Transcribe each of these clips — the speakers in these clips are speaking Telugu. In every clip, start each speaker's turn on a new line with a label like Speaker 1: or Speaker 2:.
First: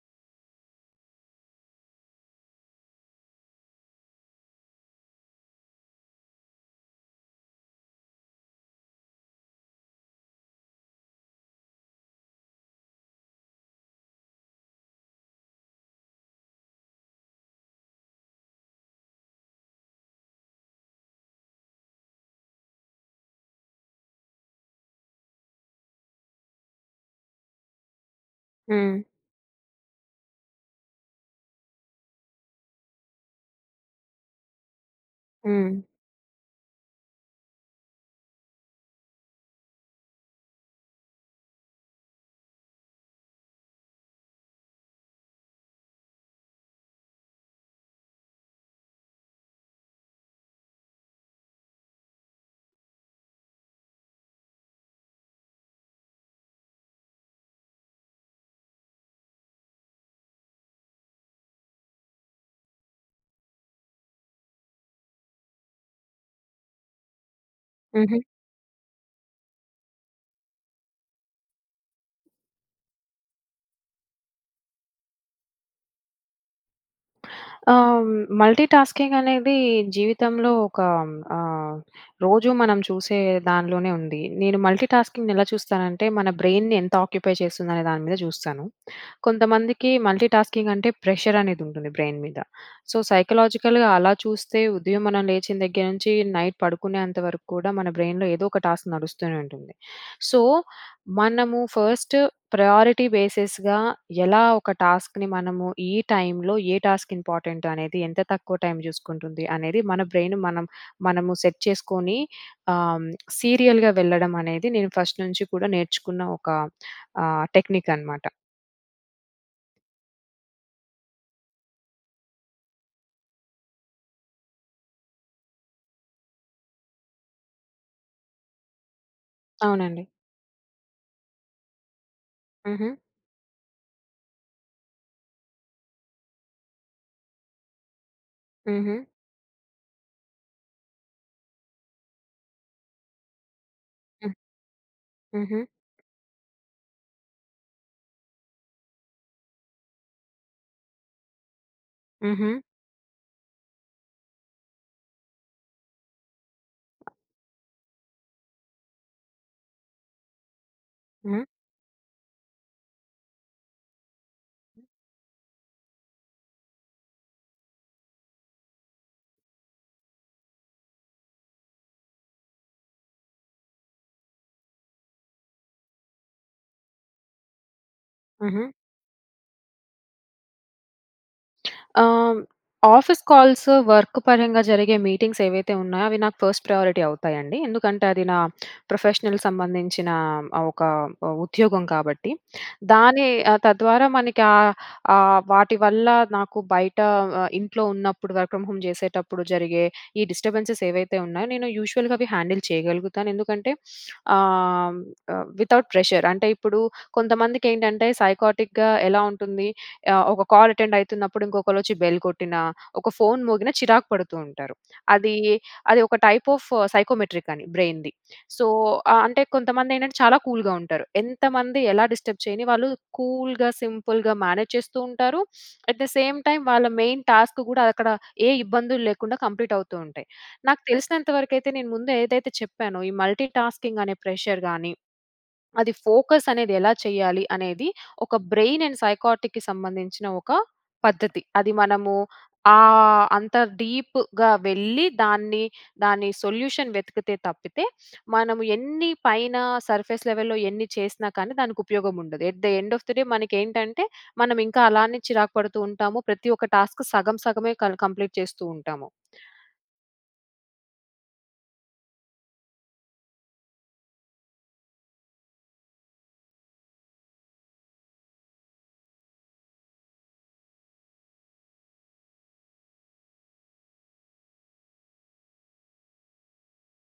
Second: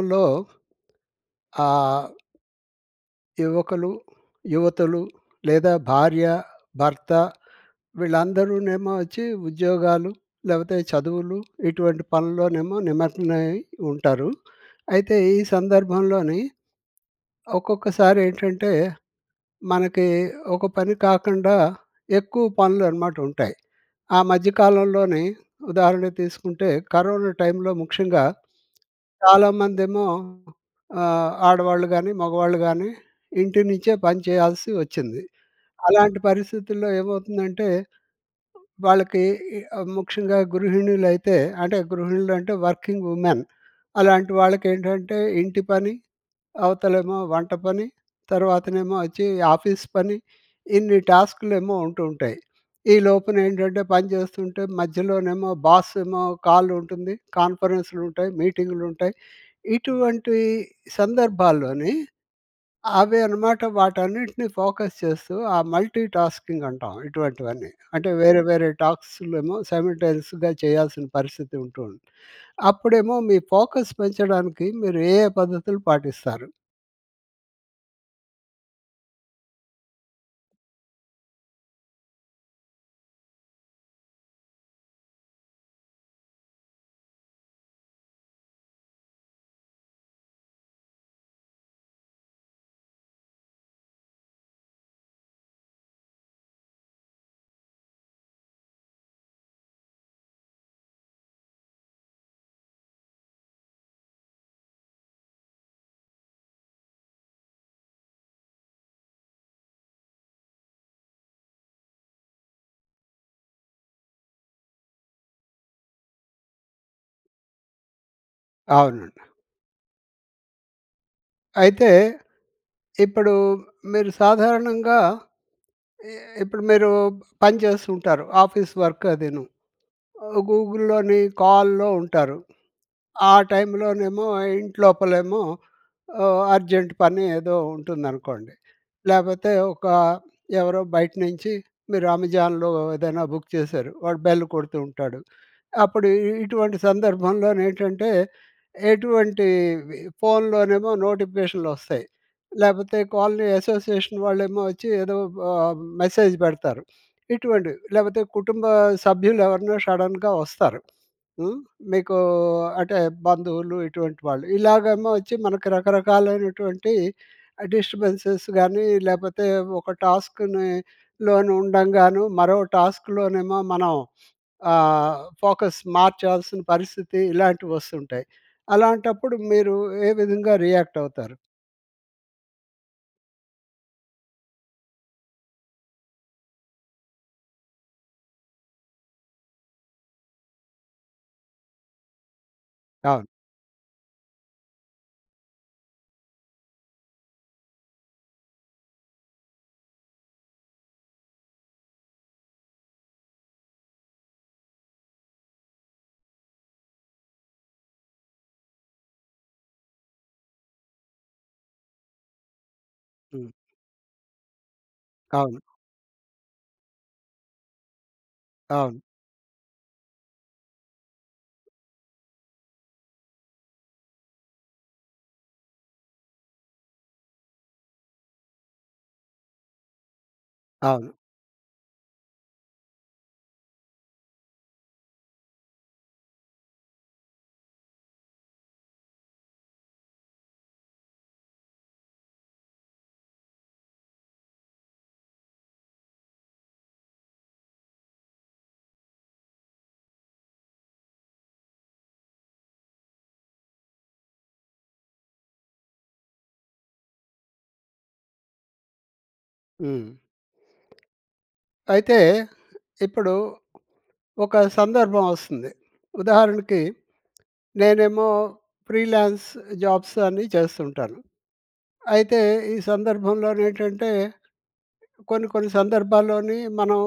Speaker 1: [unintelligible] లో ఆహ్... యువకులు, యువతులు లేదా భార్య, భర్త వీళ్ళందరూనేమో వచ్చి ఉద్యోగాలు, లేకపోతే చదువులు ఇటువంటి పనుల్లోనేమో నిమగ్నమై ఉంటారు. అయితే ఈ సందర్భంలోనీ, ఒక్కొక్కసారి ఏంటంటే, మనకి ఒక పని కాకుండా, ఎక్కువ పనులనమాట ఉంటాయి. ఆ మధ్య కాలంలోని ఉదాహరణ తీసుకుంటే, కరోనా టైంలో ముఖ్యంగా,
Speaker 2: హ్మ్.
Speaker 1: చాలామందేమో ఆహ్, ఆడవాళ్ళు గాని, మగవాళ్ళు గానీ ఇంటి నుంచే పని చేయాల్సి వచ్చింది.
Speaker 2: హ్మ్.
Speaker 1: అలాంటి పరిస్థితుల్లో ఏమవుతుందంటే, వాళ్ళకీ ఇ ఆహ్, ముఖ్యంగా గృహిణులైతే, అంటే గృహిణులు అంటే వర్కింగ్ ఉమెన్. అలాంటి వాళ్ళకేంటంటే ఇంటి పని, అవతలేమో వంట పని, తర్వాతనేమో వచ్చి ఆఫీస్ పని, ఇన్ని టాస్క్‌లేమో ఉంటుంటాయి. ఈలోపునేంటంటే పని చేస్తుంటే, మధ్యలోనేమో బాసేమో కాలుంటుంది. కాన్ఫరెన్స్‌లుంటాయి, మీటింగ్‌లుంటాయి. ఇటువంటి సందర్భాల్లోని, అవే అనమాట వాటన్నిటిని ఫోకస్ చేస్తూ ఆ మల్టీటాస్కింగ్ అంటాం, ఇటువంటివన్నీ. అంటే,
Speaker 2: హుహు.
Speaker 1: వేరే వేరే టాక్సులేమో సైమల్టేనియస్‌గా చేయాల్సిన పరిస్థితి ఉంటుంది. అప్పుడేమో మీ ఫోకస్ పెంచడానికి, మీరు ఏ ఏ పద్ధతులు పాటిస్తారు?
Speaker 2: ఆ! మల్టీటాస్కింగ్ అనేది జీవితంలో ఒక ఆహ్, రోజూ మనం చూసే దానిలోనే ఉంది. నేను మల్టీటాస్కింగ్‌ని ఎలా చూస్తానంటే మన బ్రెయిన్‌ని ఎంత ఆక్యుపై చేస్తుందనే దాని మీద చూస్తాను. కొంతమందికి మల్టీటాస్కింగ్ అంటే ప్రెషర్ అనేది ఉంటుంది బ్రెయిన్‌ మీద. సో, సైకలాజికల్‌గా అలా చూస్తే ఉదయం మనం లేచిన దగ్గర నుంచి, నైట్ పడుకునేంత వరకు కూడా మన బ్రెయిన్‌లో ఏదో ఒక టాస్క్ నడుస్తూనే ఉంటుంది. సో, మనము ఫస్ట్ ప్రయారిటీ బేసెస్‌గా ఎలా ఒక టాస్క్‌ని మనము ఈ టైమ్‌లో ఏ టాస్క్ ఇంపార్టెంట్ అనేది ఎంత తక్కువ టైమ్ చూసుకుంటుంది అనేది మన బ్రెయిన్‌ మనం మనము సెట్ చేసుకొని ఆహ్, సీరియల్‌గా వెళ్ళడం అనేది నేను ఫస్ట్ నుంచి కూడా నేర్చుకున్న ఒక ఆహ్, టెక్నిక్ అనమాట.
Speaker 1: అవునండి. అయితే ఇప్పుడు మీరు సాధారణంగా ఇ ఇప్పుడు మీరు పని చేస్తూ ఉంటారు ఆఫీస్ వర్క్ అదిను.
Speaker 2: అవునండి.
Speaker 1: ఆహ్, గూగుల్‍లోని కాల్‌లో ఉంటారు.
Speaker 2: హుహు.
Speaker 1: ఆ టైమ్‌లోనేమో ఇంట్లోపలేమో ఆహ్, అర్జెంట్ పని ఏదో ఉంటుందనుకోండి.
Speaker 2: హుహు.
Speaker 1: లేకపోతే ఒక ఎవరో బయట నుంచి మీరు అమెజాన్‍లో ఏదైనా బుక్ చేశారు. వాడు
Speaker 2: హ్మ్.
Speaker 1: బెల్ కొడుతూ ఉంటాడు.
Speaker 2: హుహు.
Speaker 1: అప్పుడు ఇటువంటి సందర్భంలో ఏంటంటే ఎటువంటి ఫోన్‌లోనేమో నోటిఫికేషన్లు వస్తాయి.
Speaker 2: హుహు.
Speaker 1: లేకపోతే కాలనీ అసోసియేషన్ వాళ్ళేమో వచ్చి ఏదో ఆహ్, మెసేజ్ పెడతారు. ఇటువంటివి. లేకపోతే కుటుంబ సభ్యులు ఎవరైనా షడన్‌గా వస్తారు.
Speaker 2: హ్మ్.
Speaker 1: హ్మ్. మీకు అంటే బంధువులు ఇటువంటి వాళ్ళు ఇలాగేమో వచ్చి మనకు రకరకాలైనటువంటి డిస్టర్బెన్స్ గాని లేకపోతే ఒక టాస్క్‌ని లోను ఉండంగాను మరో టాస్క్‌లోనేమో మనం ఆహ్, ఫోకస్ మార్చాల్సిన పరిస్థితి ఇలాంటివి వస్తుంటాయి.
Speaker 2: హుహు.
Speaker 1: అలాంటప్పుడు మీరు ఏ విధంగా రియాక్ట్ అవుతారు?
Speaker 2: ఆహ్, ఆఫీస్ కాల్స్ వర్క్ పరంగా జరిగే మీటింగ్స్ ఏవైతే ఉన్నాయో అవి నాకు ఫస్ట్ ప్రయారిటీ అవుతాయండి. ఎందుకంటే, అది నా ప్రొఫెషనల్ సంబంధించిన ఆహ్, ఒక ఉద్యోగం కాబట్టి.
Speaker 1: అవును.
Speaker 2: దాని తద్వారా మనకి ఆహ్, ఆహ్, వాటి వల్ల నాకు బయట ఇంట్లో ఉన్నప్పుడు వర్క్ ఫ్రమ్ హోమ్ చేసేటప్పుడు జరిగే ఈ డిస్టబెన్స్‌స్ ఏవైతే ఉన్నాయో, నేను యూషువల్‌గా అవి హ్యాండిల్ చేయగలుగుతాను. ఎందుకంటే ఆహ్, విత్‌అవుట్ ప్రెషర్ అంటే ఇప్పుడు కొంతమందికి ఏంటంటే సైక్ఆర్టిక్‌గా ఎలా ఉంటుంది. ఆహ్, ఒక కాల్ అటెండ్ అవుతున్నప్పుడు ఇంకొకళ్ళు వచ్చి బెల్ కొట్టినా, ఒక ఫోన్
Speaker 1: హ్మ్.
Speaker 2: మోగిన చిరాకు పడుతూ ఉంటారు. అది
Speaker 1: అవును.
Speaker 2: అది ఒక టైప్ ఆఫ్ సైకోమెట్రిక్ అని బ్రెయిన్‌ది. సో,
Speaker 1: అవును.
Speaker 2: ఆహ్, అంటే కొంతమంది ఏంటంటే చాలా కూల్‌గా ఉంటారు. ఎంతమంది ఎలా డిస్టర్బ్ చేయని వాళ్ళు కూల్‌గా, సింపుల్‌గా మేనేజ్ చేస్తూ ఉంటారు. ఏట్ ద సేమ్ టైమ్ వాళ్ళ మెయిన్ టాస్క్ కూడా అక్కడ ఏ ఇబ్బందులు లేకుండా కంప్లీట్ అవుతూ ఉంటాయి. నాకు
Speaker 1: అవును.
Speaker 2: తెలిసినంత వరకైతే నేను ముందు ఏదైతే చెప్పానో, ఈ మల్టీటాస్కింగ్ అనే ప్రెషర్ గాని అది ఫోకస్ అనేది ఎలా చేయాలి? అనేది ఒక బ్రెయిన్ అండ్ సైక్ఆర్టిక్‌‌కి సంబంధించిన ఒక పద్ధతి. అది మనము ఆ అంత డీప్‌గా వెళ్ళి దాన్ని దాన్ని సొల్యూషన్ వెతికితే తప్పితే మనము ఎన్ని పైన సర్ఫేస్ లెవెల్‌లో ఎన్ని చేసినా కానీ దానికి ఉపయోగం ఉండదు. At the end of the day మనకి ఏంటంటే మనం ఇంకా అలానే చిరాకు పడుతూ ఉంటాము. ప్రతి ఒక్క టాస్క్ సగం సగమే క కంప్లీట్ చేస్తూ ఉంటాము.
Speaker 1: హ్మ్. అయితే ఇప్పుడు ఒక సందర్భం వస్తుంది. ఉదాహరణకి నేనేమో ఫ్రీలాన్స్ జాబ్స్ అని చేస్తుంటాను. అయితే ఈ సందర్భంలో‌ని ఏంటంటే, కొన్ని కొన్ని సందర్భాల్లోని మనం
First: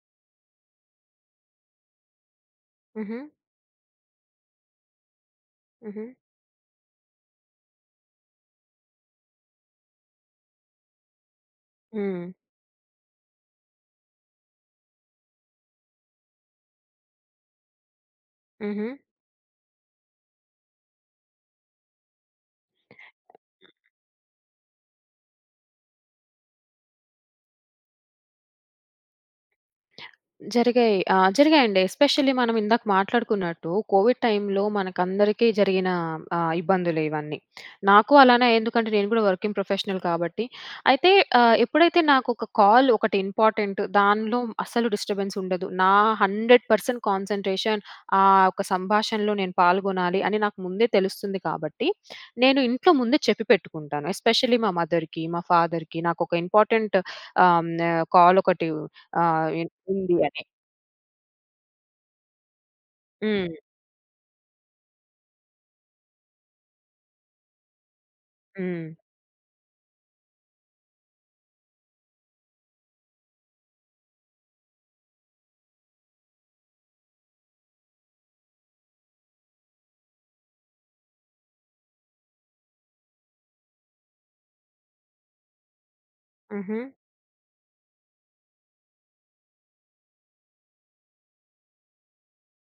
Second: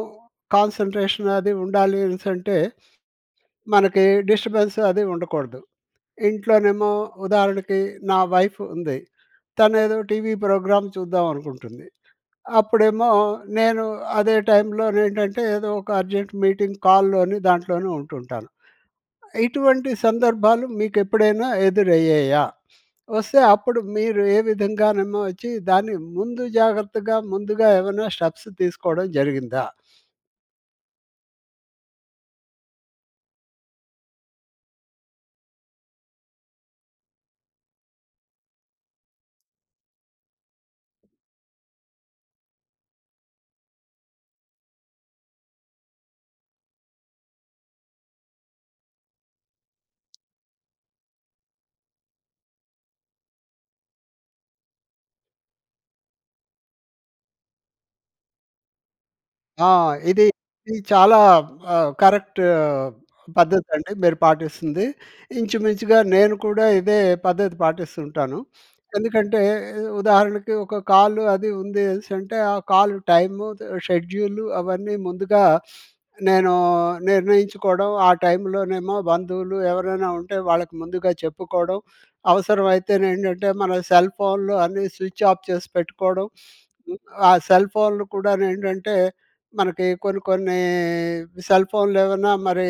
Speaker 1: కాన్సన్‌ట్రేషన్ అది ఉండాలి అనేసి అంటే,
Speaker 2: హుహు.
Speaker 1: మనకి డిస్టర్బెన్స్ అది ఉండకూడదు.
Speaker 2: హుహు.
Speaker 1: ఇంట్లోనేమో ఉదాహరణకి నా వైఫ్ ఉంది. తను ఏదో టీవీ ప్రోగ్రామ్ చూద్దాం అనుకుంటుంది.
Speaker 2: హ్మ్.
Speaker 1: అప్పుడేమో నేను అదే టైమ్‌లో‌ని ఏంటంటే ఏదో ఒక అర్జెంట్ మీటింగ్ కాల్‌లోని, దాంట్లోనే ఉంటుంటాను.
Speaker 2: హుహు.
Speaker 1: ఇటువంటి సందర్భాలు మీకు ఎప్పుడైనా ఎదురయ్యాయా? వస్తే అప్పుడు మీరు ఏ విధంగానేమో వచ్చి దాన్ని ముందు జాగ్రత్తగా, ముందుగా ఏమైనా స్టెప్స్ తీసుకోవడం జరిగిందా?
Speaker 2: జరిగాయి. ఆ! జరిగాయండి. ఎస్పెషల్లీ మనం ఇందాక మాట్లాడుకున్నట్టు కోవిడ్ టైమ్‌లో మనకందరికీ జరిగిన ఆహ్, ఇబ్బందులు ఇవన్నీ. నాకు అలానే ఎందుకంటే నేను కూడా వర్కింగ్ ప్రొఫెషనల్ కాబట్టి. అయితే ఆహ్, ఎప్పుడైతే నాకు ఒక కాల్ ఒకటి ఇంపార్టెంట్ దానిలో అస్సలు డిస్టర్బన్స్ ఉండదు. నా 100% కాన్సన్‌ట్రేషన్ ఆ ఒక సంభాషణలో నేను పాల్గొనాలి అని నాకు ముందే తెలుస్తుంది కాబట్టి. నేను ఇంట్లో ముందే చెప్పి పెట్టుకుంటాను. ఎస్పెషలీ మా మదర్‌కి, మా ఫాదర్‌కి నాకు ఒక ఇంపార్టెంట్ ఆహ్, హ్మ్, కాల్ ఒకటి ఆహ్, ఉ
Speaker 1: ఆ!
Speaker 2: ఉంది
Speaker 1: ఇది
Speaker 2: అని.
Speaker 1: ఇది చాలా ఆ! కరెక్ట్ ఆహ్,
Speaker 2: హ్మ్.
Speaker 1: పద్ధతి అండి మీరు పాటిస్తుంది. ఇంచుమించుగా నేను కూడా ఇదే పద్ధతి పాటిస్తూ ఉంటాను.
Speaker 2: హ్మ్.
Speaker 1: ఎందుకంటే ఉదాహరణకి ఒక కాల్ అది ఉందేసంటే ఆ కాల్ టైమ్, షెడ్యూల్ అవన్నీ ముందుగా నేను నేను నిర్ణయించుకోవడం ఆ టైమ్‌లోనేమో బంధువులు ఎవరైనా ఉంటే, వాళ్ళకి ముందుగా చెప్పుకోవడం అవసరమైతే ఏంటంటే మన సెల్ ఫోన్‌లు అన్నీ స్విచ్ ఆఫ్ చేసి పెట్టుకోవడం.
Speaker 2: హుహు.
Speaker 1: ఆ సెల్ ఫోన్‌లు కూడాను ఏంటంటే మనకి కొన్ని కొన్ని సెల్ ఫోన్‌లు ఏవన్నా మరి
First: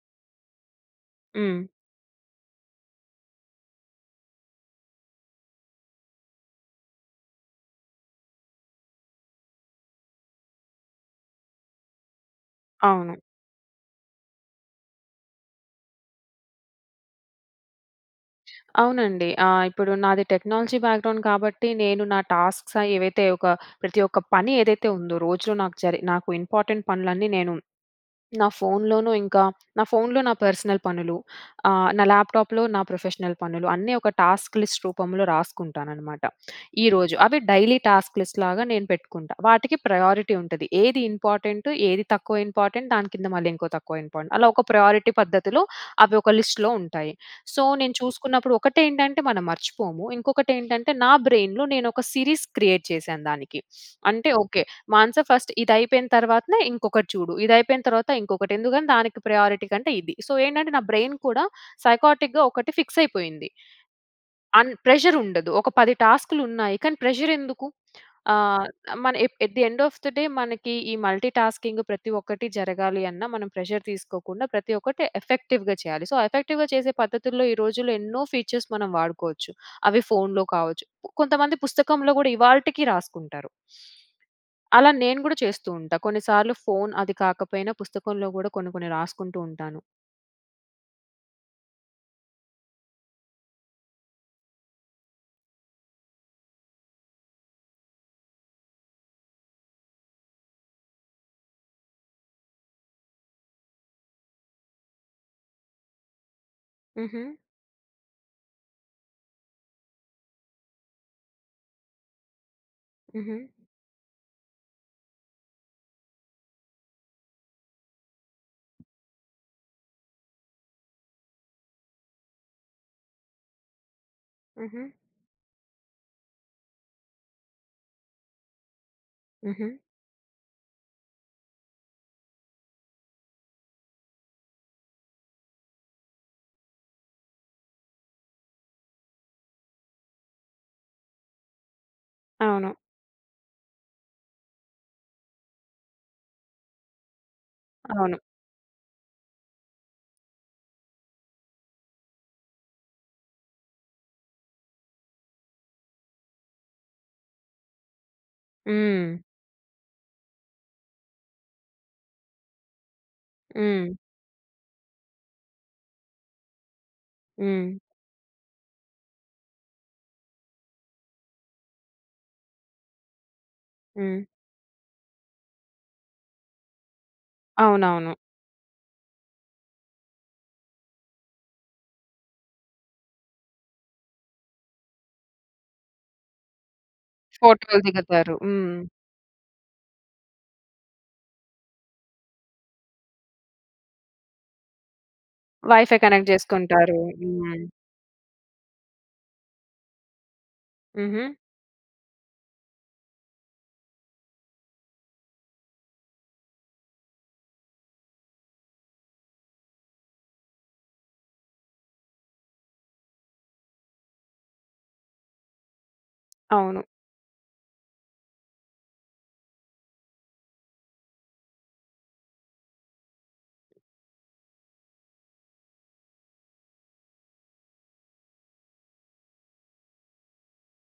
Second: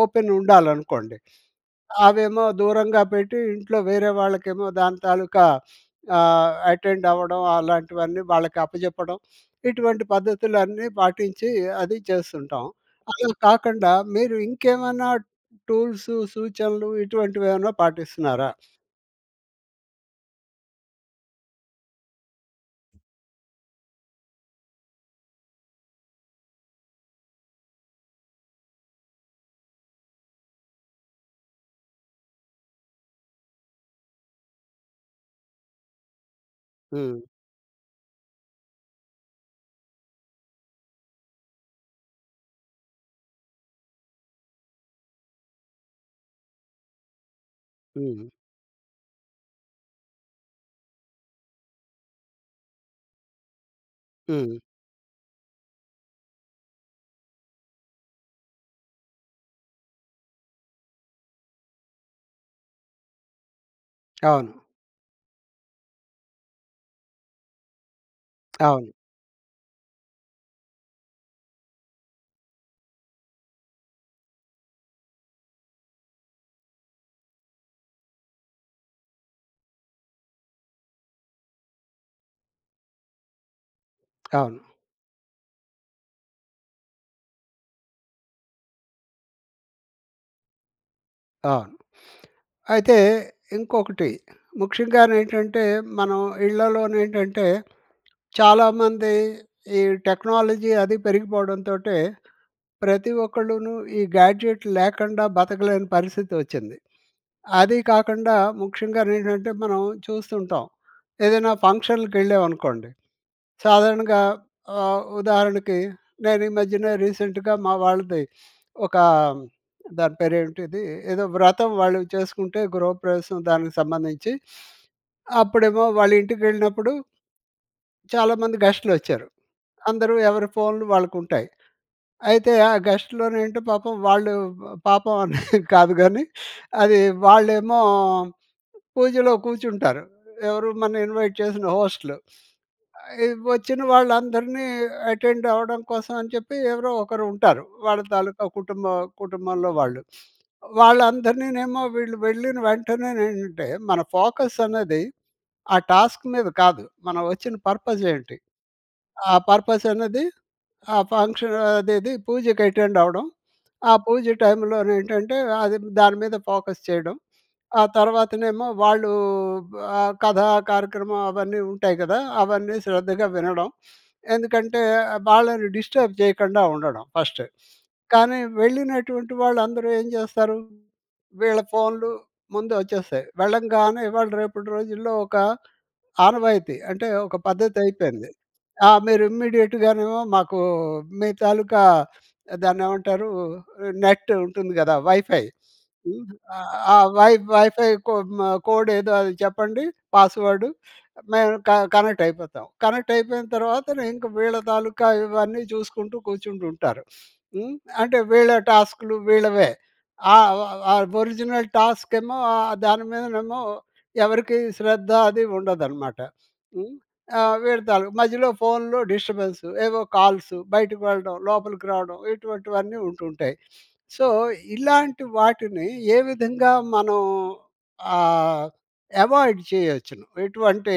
Speaker 1: ఓపెన్ ఉండాలనుకోండి
Speaker 2: హ్మ్.
Speaker 1: అవేమో దూరంగా పెట్టి ఇంట్లో వేరే వాళ్ళకేమో దాని తాలూకా ఆహ్, అటెండ్ అవ్వడం అలాంటివన్నీ వాళ్ళకి అప్పజెప్పడం ఇటువంటి పద్ధతులన్నీ పాటించి అది చేస్తుంటాం.
Speaker 2: అవును.
Speaker 1: అలా కాకుండా మీరు ఇంకేమన్నా టూల్స్ సూచనలు ఇటువంటివి ఏమన్నా పాటిస్తున్నారా?
Speaker 2: అవునండి ఆహ్, ఇప్పుడు నాది టెక్నాలజీ బ్యాక్‌గ్రౌండ్ కాబట్టి నేను నా టాస్క్స్ ఏవైతే ఒక ప్రతి ఒక్క పని ఏదైతే ఉందో రోజులో నాకు జరి నాకు ఇంపార్టెంట్ పనులన్నీ నేను నా ఫోన్‌లోనూ ఇంకా నా ఫోన్‌లో నా పర్సనల్ పనులు ఆహ్, నా ల్యాప్టాప్‌లో నా ప్రొఫెషనల్ పనులు అన్నీ ఒక టాస్క్ లిస్ట్ రూపంలో రాసుకుంటానన్నమాట. ఈరోజు
Speaker 1: హ్మ్.
Speaker 2: అవి డైలీ టాస్క్ లిస్ట్‌లాగా నేను పెట్టుకుంటా. వాటికి ప్రయారిటీ ఉంటది. ఏది ఇంపార్టెంట్ ఏది తక్కువ ఇంపార్టెంట్ దాని కింద మళ్ళీ ఇంకో తక్కువ ఇంపార్టెంట్ అలా ఒక ప్రయారిటీ పద్ధతిలో అవి ఒక లిస్ట్‌లో ఉంటాయి. సో, నేను
Speaker 1: హ్మ్.
Speaker 2: చూసుకున్నప్పుడు ఒకటేంటంటే మనం మర్చిపోము ఇంకొకటి ఏంటంటే నా బ్రెయిన్‌లో నేను ఒక సిరీస్ క్రియేట్సిరీస్ క్రియేట్ చేశాను దానికి. అంటే
Speaker 1: హ్మ్.
Speaker 2: ఓకే. మానస ఫస్ట్ ఇది అయిపోయిన తర్వాతనే ఇంకొకటి చూడు ఇది అయిపోయిన తర్వాత ఇంకొకటి ఎందుకంటే దానికి ప్రయారిటీ కంటే ఇది. సో, ఏంటంటే నా బ్రెయిన్ కూడా సైక్ఆర్టిక్‌‌‌గా ఒకటి ఫిక్స్ అయిపోయింది.
Speaker 1: అవును.
Speaker 2: అండ్ ప్రెషర్ ఉండదు. ఒక 10 టాస్క్‌లు ఉన్నాయి. కానీ ప్రెషర్ ఎందుకు? ఆహ్,
Speaker 1: అవును.
Speaker 2: మన ఏ at the of the day మనకి ఈ మల్టీటాస్కింగ్ ప్రతి ఒక్కటి జరగాలి అన్నా మనం ప్రెషర్ తీసుకోకుండా ప్రతి ఒక్కటి ఎఫెక్టివ్‌గా చేయాలి. సో, ఎఫెక్టివ్‌గా చేసే పద్ధతుల్లో ఈ రోజుల్లో ఎన్నో ఫీచర్స్ మనం వాడుకోవచ్చు. అవి ఫోన్‌లో కావచ్చు. కొంతమంది పుస్తకంలో కూడా ఇవాల్టికీ రాసుకుంటారు.
Speaker 1: అవును.
Speaker 2: అలా నేను కూడా చేస్తూ ఉంటా. కొన్ని సార్లు ఫోన్ అది కాకపోయినా పుస్తకంలో కూడా కొన్ని కొన్ని రాసుకుంటూ ఉంటాను.
Speaker 1: అవును. అయితే, ఇంకొకటి ముఖ్యంగానేంటంటే, మనం ఇళ్లలోనేంటంటే చాలామంది ఈ టెక్నాలజీ అది పెరిగిపోవడంతోటే ప్రతి ఒక్కళ్ళును ఈ గ్యాడ్జెట్ లేకండా బతకలేని పరిస్థితి వచ్చింది.
Speaker 2: ఉహూ.
Speaker 1: అది కాకుండా ముఖ్యంగానేంటంటే, మనం చూస్తూ ఉంటాం. ఏదైనా ఫంక్షన్‍‌లకెళ్ళేవనుకోండి
Speaker 2: ఉహూ.
Speaker 1: సాధారణంగా ఆహ్, ఉదాహరణకి నేను ఈ మధ్యన రీసెంట్‌గా మా వాళ్ళది ఒకా, దాని పేరు ఏంటిది, ఏదో వ్రతం వాళ్ళు చేసుకుంటే గృహప్రవేశం దానికి సంబంధించి
Speaker 2: ఉహూ.
Speaker 1: అప్పుడేమో వాళ్ళ ఇంటికెళ్ళినప్పుడు... చాలామంది గెస్ట్‌లోచ్చారు.
Speaker 2: ఉహూ.
Speaker 1: అందరూ ఎవరి ఫోన్‌లు వాళ్ళకుంటాయి. అయితే, ఆ గెస్ట్‌లోని ఏంటో పాపం వాళ్ళు, వ పాపం అని కాదు గానీ అది వాళ్ళేమో పూజలో కూర్చుంటారు. ఎవరు మన ఇన్వైట్ చేసిన హోస్ట్‌లు.
Speaker 2: అవును.
Speaker 1: ఆహ్, వచ్చిన వాళ్ళందరినీ అటెండ్ అవ్వడం కోసం అని చెప్పి ఎవరో ఒకరు ఉంటారు. వాళ్ళ
Speaker 2: అవును.
Speaker 1: తాలూకా కుటుంబ కుటుంబంలో వాళ్ళు. వాళ్ళందరినీ ఏమో వీళ్ళు వెళ్ళిన వెంటనే ఏంటంటే, మన ఫోకస్ అనేది, ఆ టాస్క్ మీద కాదు మనం వచ్చిన పర్పస్ ఏంటి?
Speaker 2: హ్మ్.
Speaker 1: ఆ పర్పసనేది, ఆ ఫంక్షన్ అదేది పూజకి అటెండ్ అవ్వడం. ఆ
Speaker 2: హ్మ్.
Speaker 1: పూజ టైమ్‌లో నేంటంటే, అది దాని మీద ఫోకస్ చేయడం.
Speaker 2: హ్మ్.
Speaker 1: ఆ తర్వాతనేమో వాళ్ళు, ఆ కథా కార్యక్రమం అవన్నీ ఉంటాయి గదా! అవన్నీ శ్రద్ధగా వినడం.
Speaker 2: హ్మ్.
Speaker 1: ఎందుకంటే వాళ్ళని డిస్టర్బ్ చేయకుండా ఉండడం ఫస్ట్.
Speaker 2: అవునవును.
Speaker 1: కానీ, వెళ్ళినటువంటి వాళ్ళందరూ ఏం చేస్తారు, వీళ్ళ ఫోన్‌లు ముందు వచ్చేస్తాయి. వెళ్ళంగానే ఇవాళ రేపటి రోజుల్లో ఒక ఆనవాయితీ అంటే, ఒక
Speaker 2: ఫోటోలు
Speaker 1: పద్ధతైపోయింది.
Speaker 2: దిగతారు. హ్మ్.
Speaker 1: ఆ! మీరు ఇమ్మీడియేట్‌గాను మాకు, మీ తాలూకా దాన్ని ఏమంటారు, నెట్టు ఉంటుంది గదా వైఫై
Speaker 2: వైఫై
Speaker 1: హ్మ్,
Speaker 2: కనెక్ట్
Speaker 1: ఆహ్, ఆ
Speaker 2: చేసుకుంటారు.
Speaker 1: వై
Speaker 2: హ్మ్.
Speaker 1: వైఫై కోడ్ హ్మ్ కోడేదో అది చెప్పండి, పాస్వర్డు
Speaker 2: ఉహూ.
Speaker 1: మేము క కనెక్ట్ అయిపోతాం. కనెక్టైపోయిన తర్వాత, ఇంక వీళ్ళ తాలూకా ఇవన్నీ చూసుకుంటూ కూర్చుంటూ ఉంటారు. హ్మ్, అంటే వీళ్ళ టాస్క్‌లు వీళ్ళవే! ఆ ఆహ్, ఒరిజినల్ టాస్క్ ఏమో ఆహ్, దాని మీదనేమో ఎవరికీ శ్రద్ధ అది ఉండదన్నమాట.
Speaker 2: అవును.
Speaker 1: హ్మ్, ఆహ్, వీళ్ళ తాలూకా మధ్యలో ఫోన్‌లో డిస్టర్బెన్స్ ఏవో కాల్సు బయటకి వెళ్ళడం, లోపలికి రావడం ఇటువంటివన్నీ ఉంటూ ఉంటాయి. సో, ఇలాంటి వాటిని ఏ విధంగా మనం ఆహ్, ఎవాయిడ్ చేయొచ్చును? ఇటువంటి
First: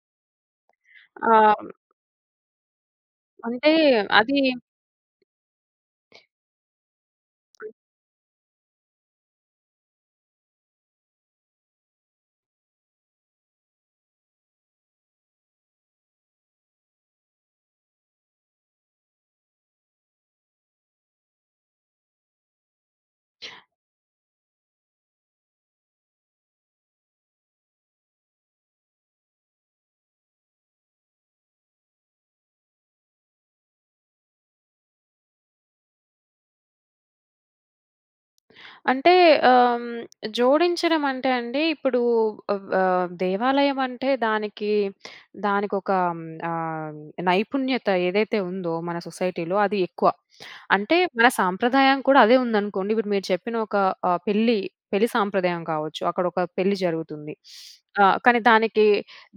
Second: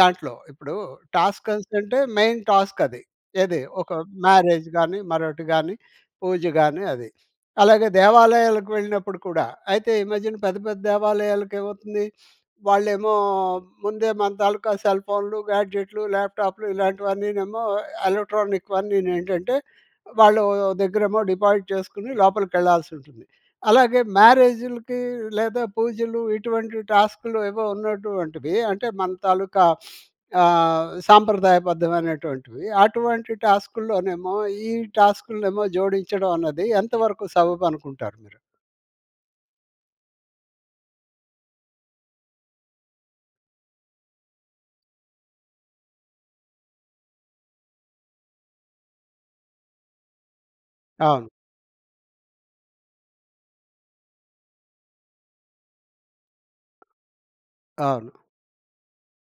Speaker 1: దాంట్లో. ఇప్పుడు టాస్కస్
Speaker 2: అం
Speaker 1: అంటే, మెయిన్ టాస్క్ అది. ఏది
Speaker 2: అంటే
Speaker 1: ఒక
Speaker 2: అది
Speaker 1: మ్యారేజ్ గాని, మరొకటి గాని, పూజ గాని అది. అలాగే దేవాలయాలకు వెళ్ళినప్పుడు కూడా అయితే, ఈ మధ్యన పెద్ద, పెద్ద దేవాలయాలకి ఏమవుతుంది! వాళ్ళేమో ముందే మన తాలూకా సెల్ ఫోన్‌లు, గ్యాడ్జెట్‌లు, ల్యాప్టాప్‌లు ఇలాంటివన్నీనేమో ఎలక్ట్రానిక్‌వన్నీను ఏంటంటే వాళ్ళ దగ్గరేమో డిపాజిట్ చేసుకొని లోపలికెళ్ళాల్సి ఉంటుంది. అలాగే, మ్యారేజ్‌‌లుకి లేదా పూజలు ఇటువంటి టాస్క్‌లు ఏవో ఉన్నటువంటివే అంటే, మన తాలూకా ఆహ్, సాంప్రదాయబద్ధమైనటువంటివి, అటువంటి టాస్క్‌లోనేమో ఈ టాస్క్‌లనేమో జోడించడం అన్నది ఎంతవరకు సబబు అనుకుంటారు మీరు?
Speaker 2: అంటే ఆహ్, జోడించడం అంటే అండి ఇప్పుడు ఆహ్, వ దేవాలయం అంటే దానికి దానికొక హ్మ్, ఆహ్, నైపుణ్యత ఏదైతే ఉందో మన సొసైటీలో అది ఎక్కువ. అంటే, మన
Speaker 1: అవును.
Speaker 2: సాంప్రదాయం కూడా అదే ఉందనుకోండి. ఇప్పుడు మీరు చెప్పిన ఒక ఆహ్, పెళ్ళి. పెళ్లి సాంప్రదాయం కావచ్చు, అక్కడ ఒక పెళ్ళి జరుగుతుంది.
Speaker 1: అవును.
Speaker 2: ఆహ్, కానీ దానికి,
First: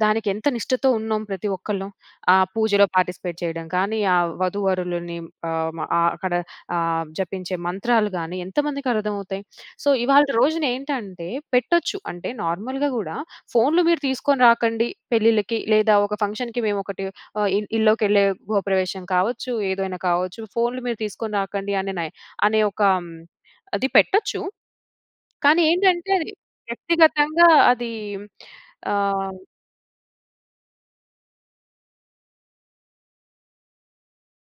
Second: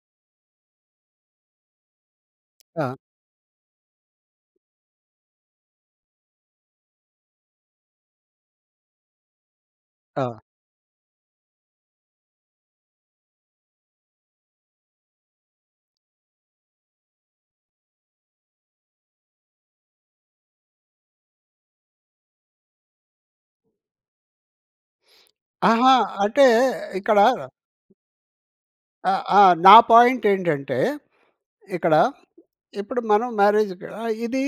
Speaker 2: దానికి ఎంత నిష్టతో ఉన్నాం ప్రతి ఒక్కళ్ళం. ఆ పూజలో
Speaker 1: ఆ!
Speaker 2: పార్టిసిపేట్ చేయడం కాని, ఆ వధూవరులని ఆహ్, మ అక్కడ ఆహ్, జపించే మంత్రాలు గాని ఎంతమందికి అర్థమవుతాయి. సో, ఇవాల్టి
Speaker 1: ఆ!
Speaker 2: రోజున ఏంటంటే పెట్టొచ్చు. అంటే నార్మల్‌గా కూడా ఫోన్‌లు మీరు తీసుకొని రాకండి, పెళ్ళిళ్ళకి లేదా ఒక ఫంక్షన్‌‌కి మేము ఒకటి ఆహ్, ఇల్ ఇల్లోకెళ్ళే గృహప్రవేశం కావచ్చు. ఏదైనా కావచ్చు. ఫోన్‌లు మీరు తీసుకొని రాకండి అనే నై అనే ఒక హ్మ్, అది పెట్టొచ్చు. కానీ,
Speaker 1: అహా!
Speaker 2: ఏంటంటే
Speaker 1: అంటే ఇక్కడ
Speaker 2: వ్యక్తిగతంగా అది ఆ
Speaker 1: ఆ! ఆహ్, నా పాయింట్ ఏంటంటే ఇక్కడ, ఇప్పుడు మనం మ్యారేజ్‌కు ఆహ్, ఇదీ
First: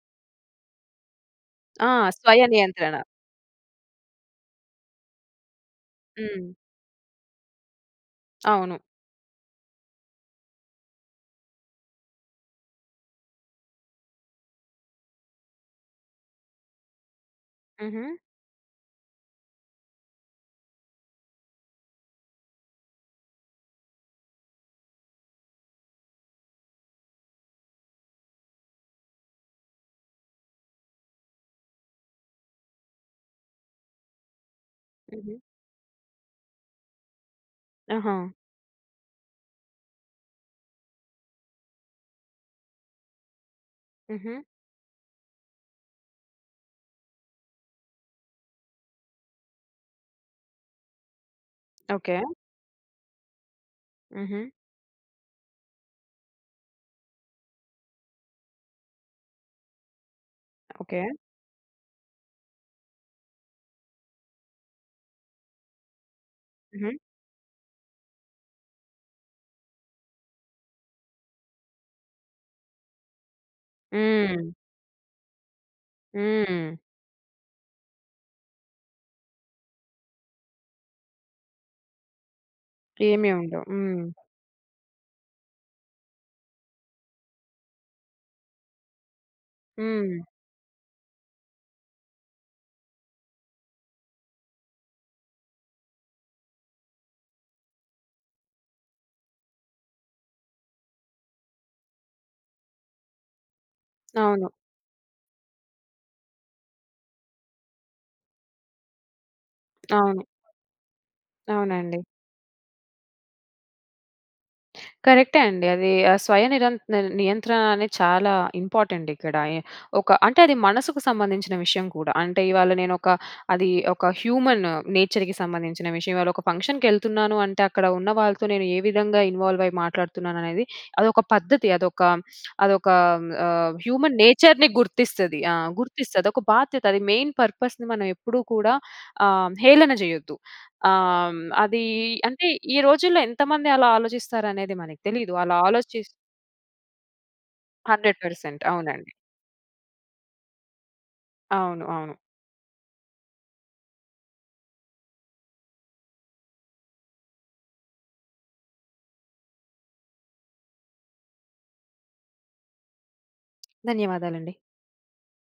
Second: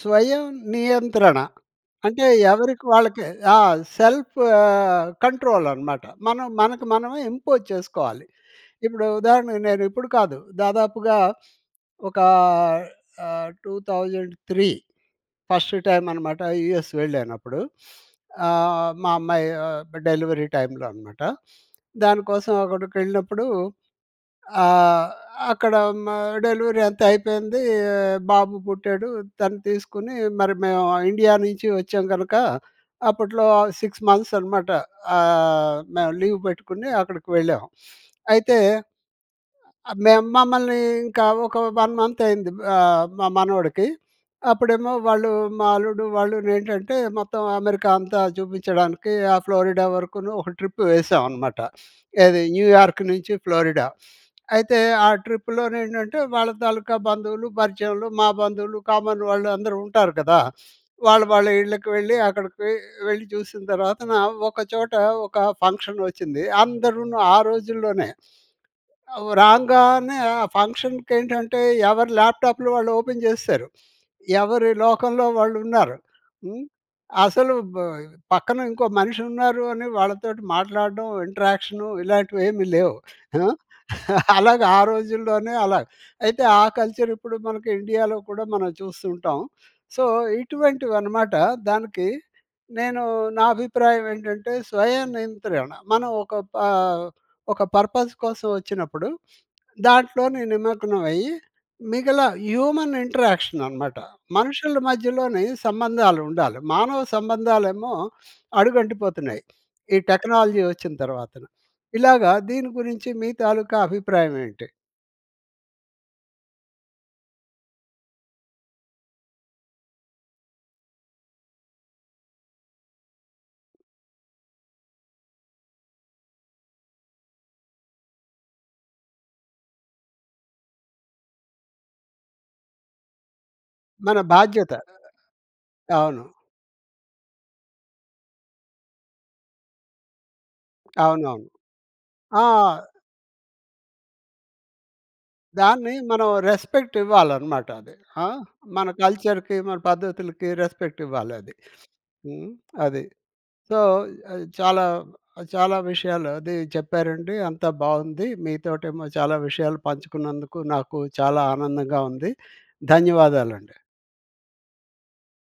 Speaker 1: స్వయం నియంత్రణ
Speaker 2: ఆ!
Speaker 1: అంటే
Speaker 2: స్వయ
Speaker 1: ఎవరికి
Speaker 2: నియంత్రణ.
Speaker 1: వాళ్ళకే ఆ! సెల్ఫ్ ఆహ్, కంట్రోల్ అన్నమాట! మనం
Speaker 2: హ్మ్.
Speaker 1: మనకు, మనమే ఇంపోజ్ చేసుకోవాలి.
Speaker 2: అవును.
Speaker 1: ఇప్పుడు ఉదాహరణకు నేను ఇప్పుడు కాదు దాదాపుగా ఒక ఆహ్, 2003 ఫస్టు టైమ్ అన్నమాట యూఎస్ వెళ్ళానప్పుడు.
Speaker 2: హుహు.
Speaker 1: ఆహ్, మా అమ్మాయి ఆహ్, డెలివరీ టైమ్‌లో అన్నమాట. దానికోసం అక్కడికెళ్ళినప్పుడు, ఆహ్, అక్కడ మా డెలివరీ అంతా అయిపోయిందీ. బాబు పుట్టాడు, తను తీసుకొని మరి మేము ఇండియా నుంచి వచ్చాం గనుక అప్పట్లో ఆ 6 మంత్స్ అన్నమాట.
Speaker 2: హుహు.
Speaker 1: ఆహ్, మేము లీవ్ పెట్టుకొని అక్కడికి వెళ్ళాం.
Speaker 2: ఆహా!
Speaker 1: అయితే... మేము మమ్మల్ని ఇంకా ఒక, 1 మంత్ అయింది. ఆహ్, మా మనవడికి
Speaker 2: హుహు.
Speaker 1: అప్పుడేమో వాళ్ళు మా అల్లుడు వాళ్ళును ఏంటంటే మొత్తం అమెరికా అంతా చూపించడానికి, ఆ ఫ్లోరిడా వరకును ఒక ట్రిప్ వేసామన్నమాట.
Speaker 2: ఓకే.
Speaker 1: ఏది న్యూయార్క్ నుంచి ఫ్లోరిడా.
Speaker 2: హుహు.
Speaker 1: అయితే ఆ ట్రిప్‌లోని ఏంటంటే వాళ్ళ తాలూకా బంధువులు, పరిచయంలు మా బంధువులు కామన్ వాళ్ళు అందరూ ఉంటారు కదా!
Speaker 2: ఓకే.
Speaker 1: వాళ్ళు, వాళ్ళ ఇళ్ళకి వెళ్ళి అక్కడికి వెళ్ళి చూసిన తర్వాతన ఒక చోట ఒక ఫంక్షన్ వచ్చింది.
Speaker 2: హుహు.
Speaker 1: అందరును ఆ రోజుల్లోనే, రాంగానే, ఆ ఫంక్షన్‌కి ఏంటంటే ఎవరు ల్యాప్టాప్‌లు వాళ్ళు ఓపెన్ చేసేసారు.
Speaker 2: హ్మ్.
Speaker 1: ఎవరి లోకంలో వాళ్ళు ఉన్నారు. హ్మ్,
Speaker 2: హ్మ్.
Speaker 1: అసలు బ్ పక్కన ఇంకో మనిషి ఉన్నారు అని వాళ్ళతోటి మాట్లాడడం ఇంటరాక్షను ఇలాంటివి ఏమి లేవు.
Speaker 2: ఏమి
Speaker 1: ఆ!
Speaker 2: ఉండవు. హ్మ్.
Speaker 1: అలాగ ఆ రోజుల్లోనే అలా! అయితే ఆ కల్చర్ ఇప్పుడు మనకు ఇండియాలో కూడా మనం చూస్తూ ఉంటాం. సో,
Speaker 2: హ్మ్.
Speaker 1: ఇటువంటివి అన్నమాట దానికి నేను నా అభిప్రాయం ఏంటంటే స్వయ నియంత్రణ మనం ఒక ప ఒక పర్పస్ కోసం వచ్చినప్పుడు దాంట్లోనే నిమగ్నమయ్యి మిగల హ్యూమన్ ఇంటరాక్షన్ అన్నమాట!
Speaker 2: అవును.
Speaker 1: మనుషుల మధ్యలోని సంబంధాలు ఉండాలి. మానవ సంబంధాలేమో అడుగంటిపోతున్నాయి. ఈ
Speaker 2: అవును.
Speaker 1: టెక్నాలజీ వచ్చిన తర్వాతన.
Speaker 2: అవునండి.
Speaker 1: ఇలాగ దీని గురించి మీ తాలూకా అభిప్రాయం ఏంటి?
Speaker 2: కరెక్టే అండి అది. ఆ స్వయ నిరంత నియంత్రణ అనేది చాలా ఇంపార్టెంట్ ఇక్కడ ఆయే. ఒక అంటే అది మనసుకు సంబంధించిన విషయం కూడా. అంటే ఇవాళ నేను ఒక అది ఒక హ్యూమన్ నేచర్‌కి సంబంధించిన విషయం. ఇవాళ ఒక ఫంక్షన్‌కెళ్తున్నాను అంటే, అక్కడ ఉన్న వాళ్ళతో నేను ఏ విధంగా ఇన్వాల్వ్ అయ్యి మాట్లాడుతున్నాను అనేది అదొక పద్ధతి అదొక అదొక ఆహ్, హ్యూమన్
Speaker 1: మన
Speaker 2: నేచర్‌ని
Speaker 1: బాధ్యత.
Speaker 2: గుర్తిస్తది. ఆ!
Speaker 1: అవును.
Speaker 2: గుర్తిస్తది. ఒక బాధ్యత అది మెయిన్ పర్పస్‌ని మనం ఎప్పుడు కూడా ఆహ్, హేళన చేయొద్దు. ఆహ్,
Speaker 1: అవునవును.
Speaker 2: అది
Speaker 1: ఆ!
Speaker 2: అంటే ఈ రోజుల్లో ఎంతమంది అలా ఆలోచిస్తారు అనేది మనకి తెలియదు. అలా
Speaker 1: దాన్ని
Speaker 2: ఆలోచి
Speaker 1: మనం రెస్పెక్ట్ ఇవ్వాలన్నమాట అదే
Speaker 2: హండ్రెడ్
Speaker 1: ఆహ్!
Speaker 2: పర్సెంట్
Speaker 1: మన
Speaker 2: అవునండి.
Speaker 1: కల్చర్‌కి మన పద్ధతులకి రెస్పెక్ట్ ఇవ్వాలి అది.
Speaker 2: అవును. అవును.
Speaker 1: హ్మ్, అది. సో, చాలా, చాలా విషయాలు అది చెప్పారండి అంతా బాగుంది. మీతోటేమో చాలా విషయాలు పంచుకున్నందుకు, నాకు చాలా ఆనందంగా ఉంది. ధన్యవాదాలండి.
Speaker 2: ధన్యవాదాలండి.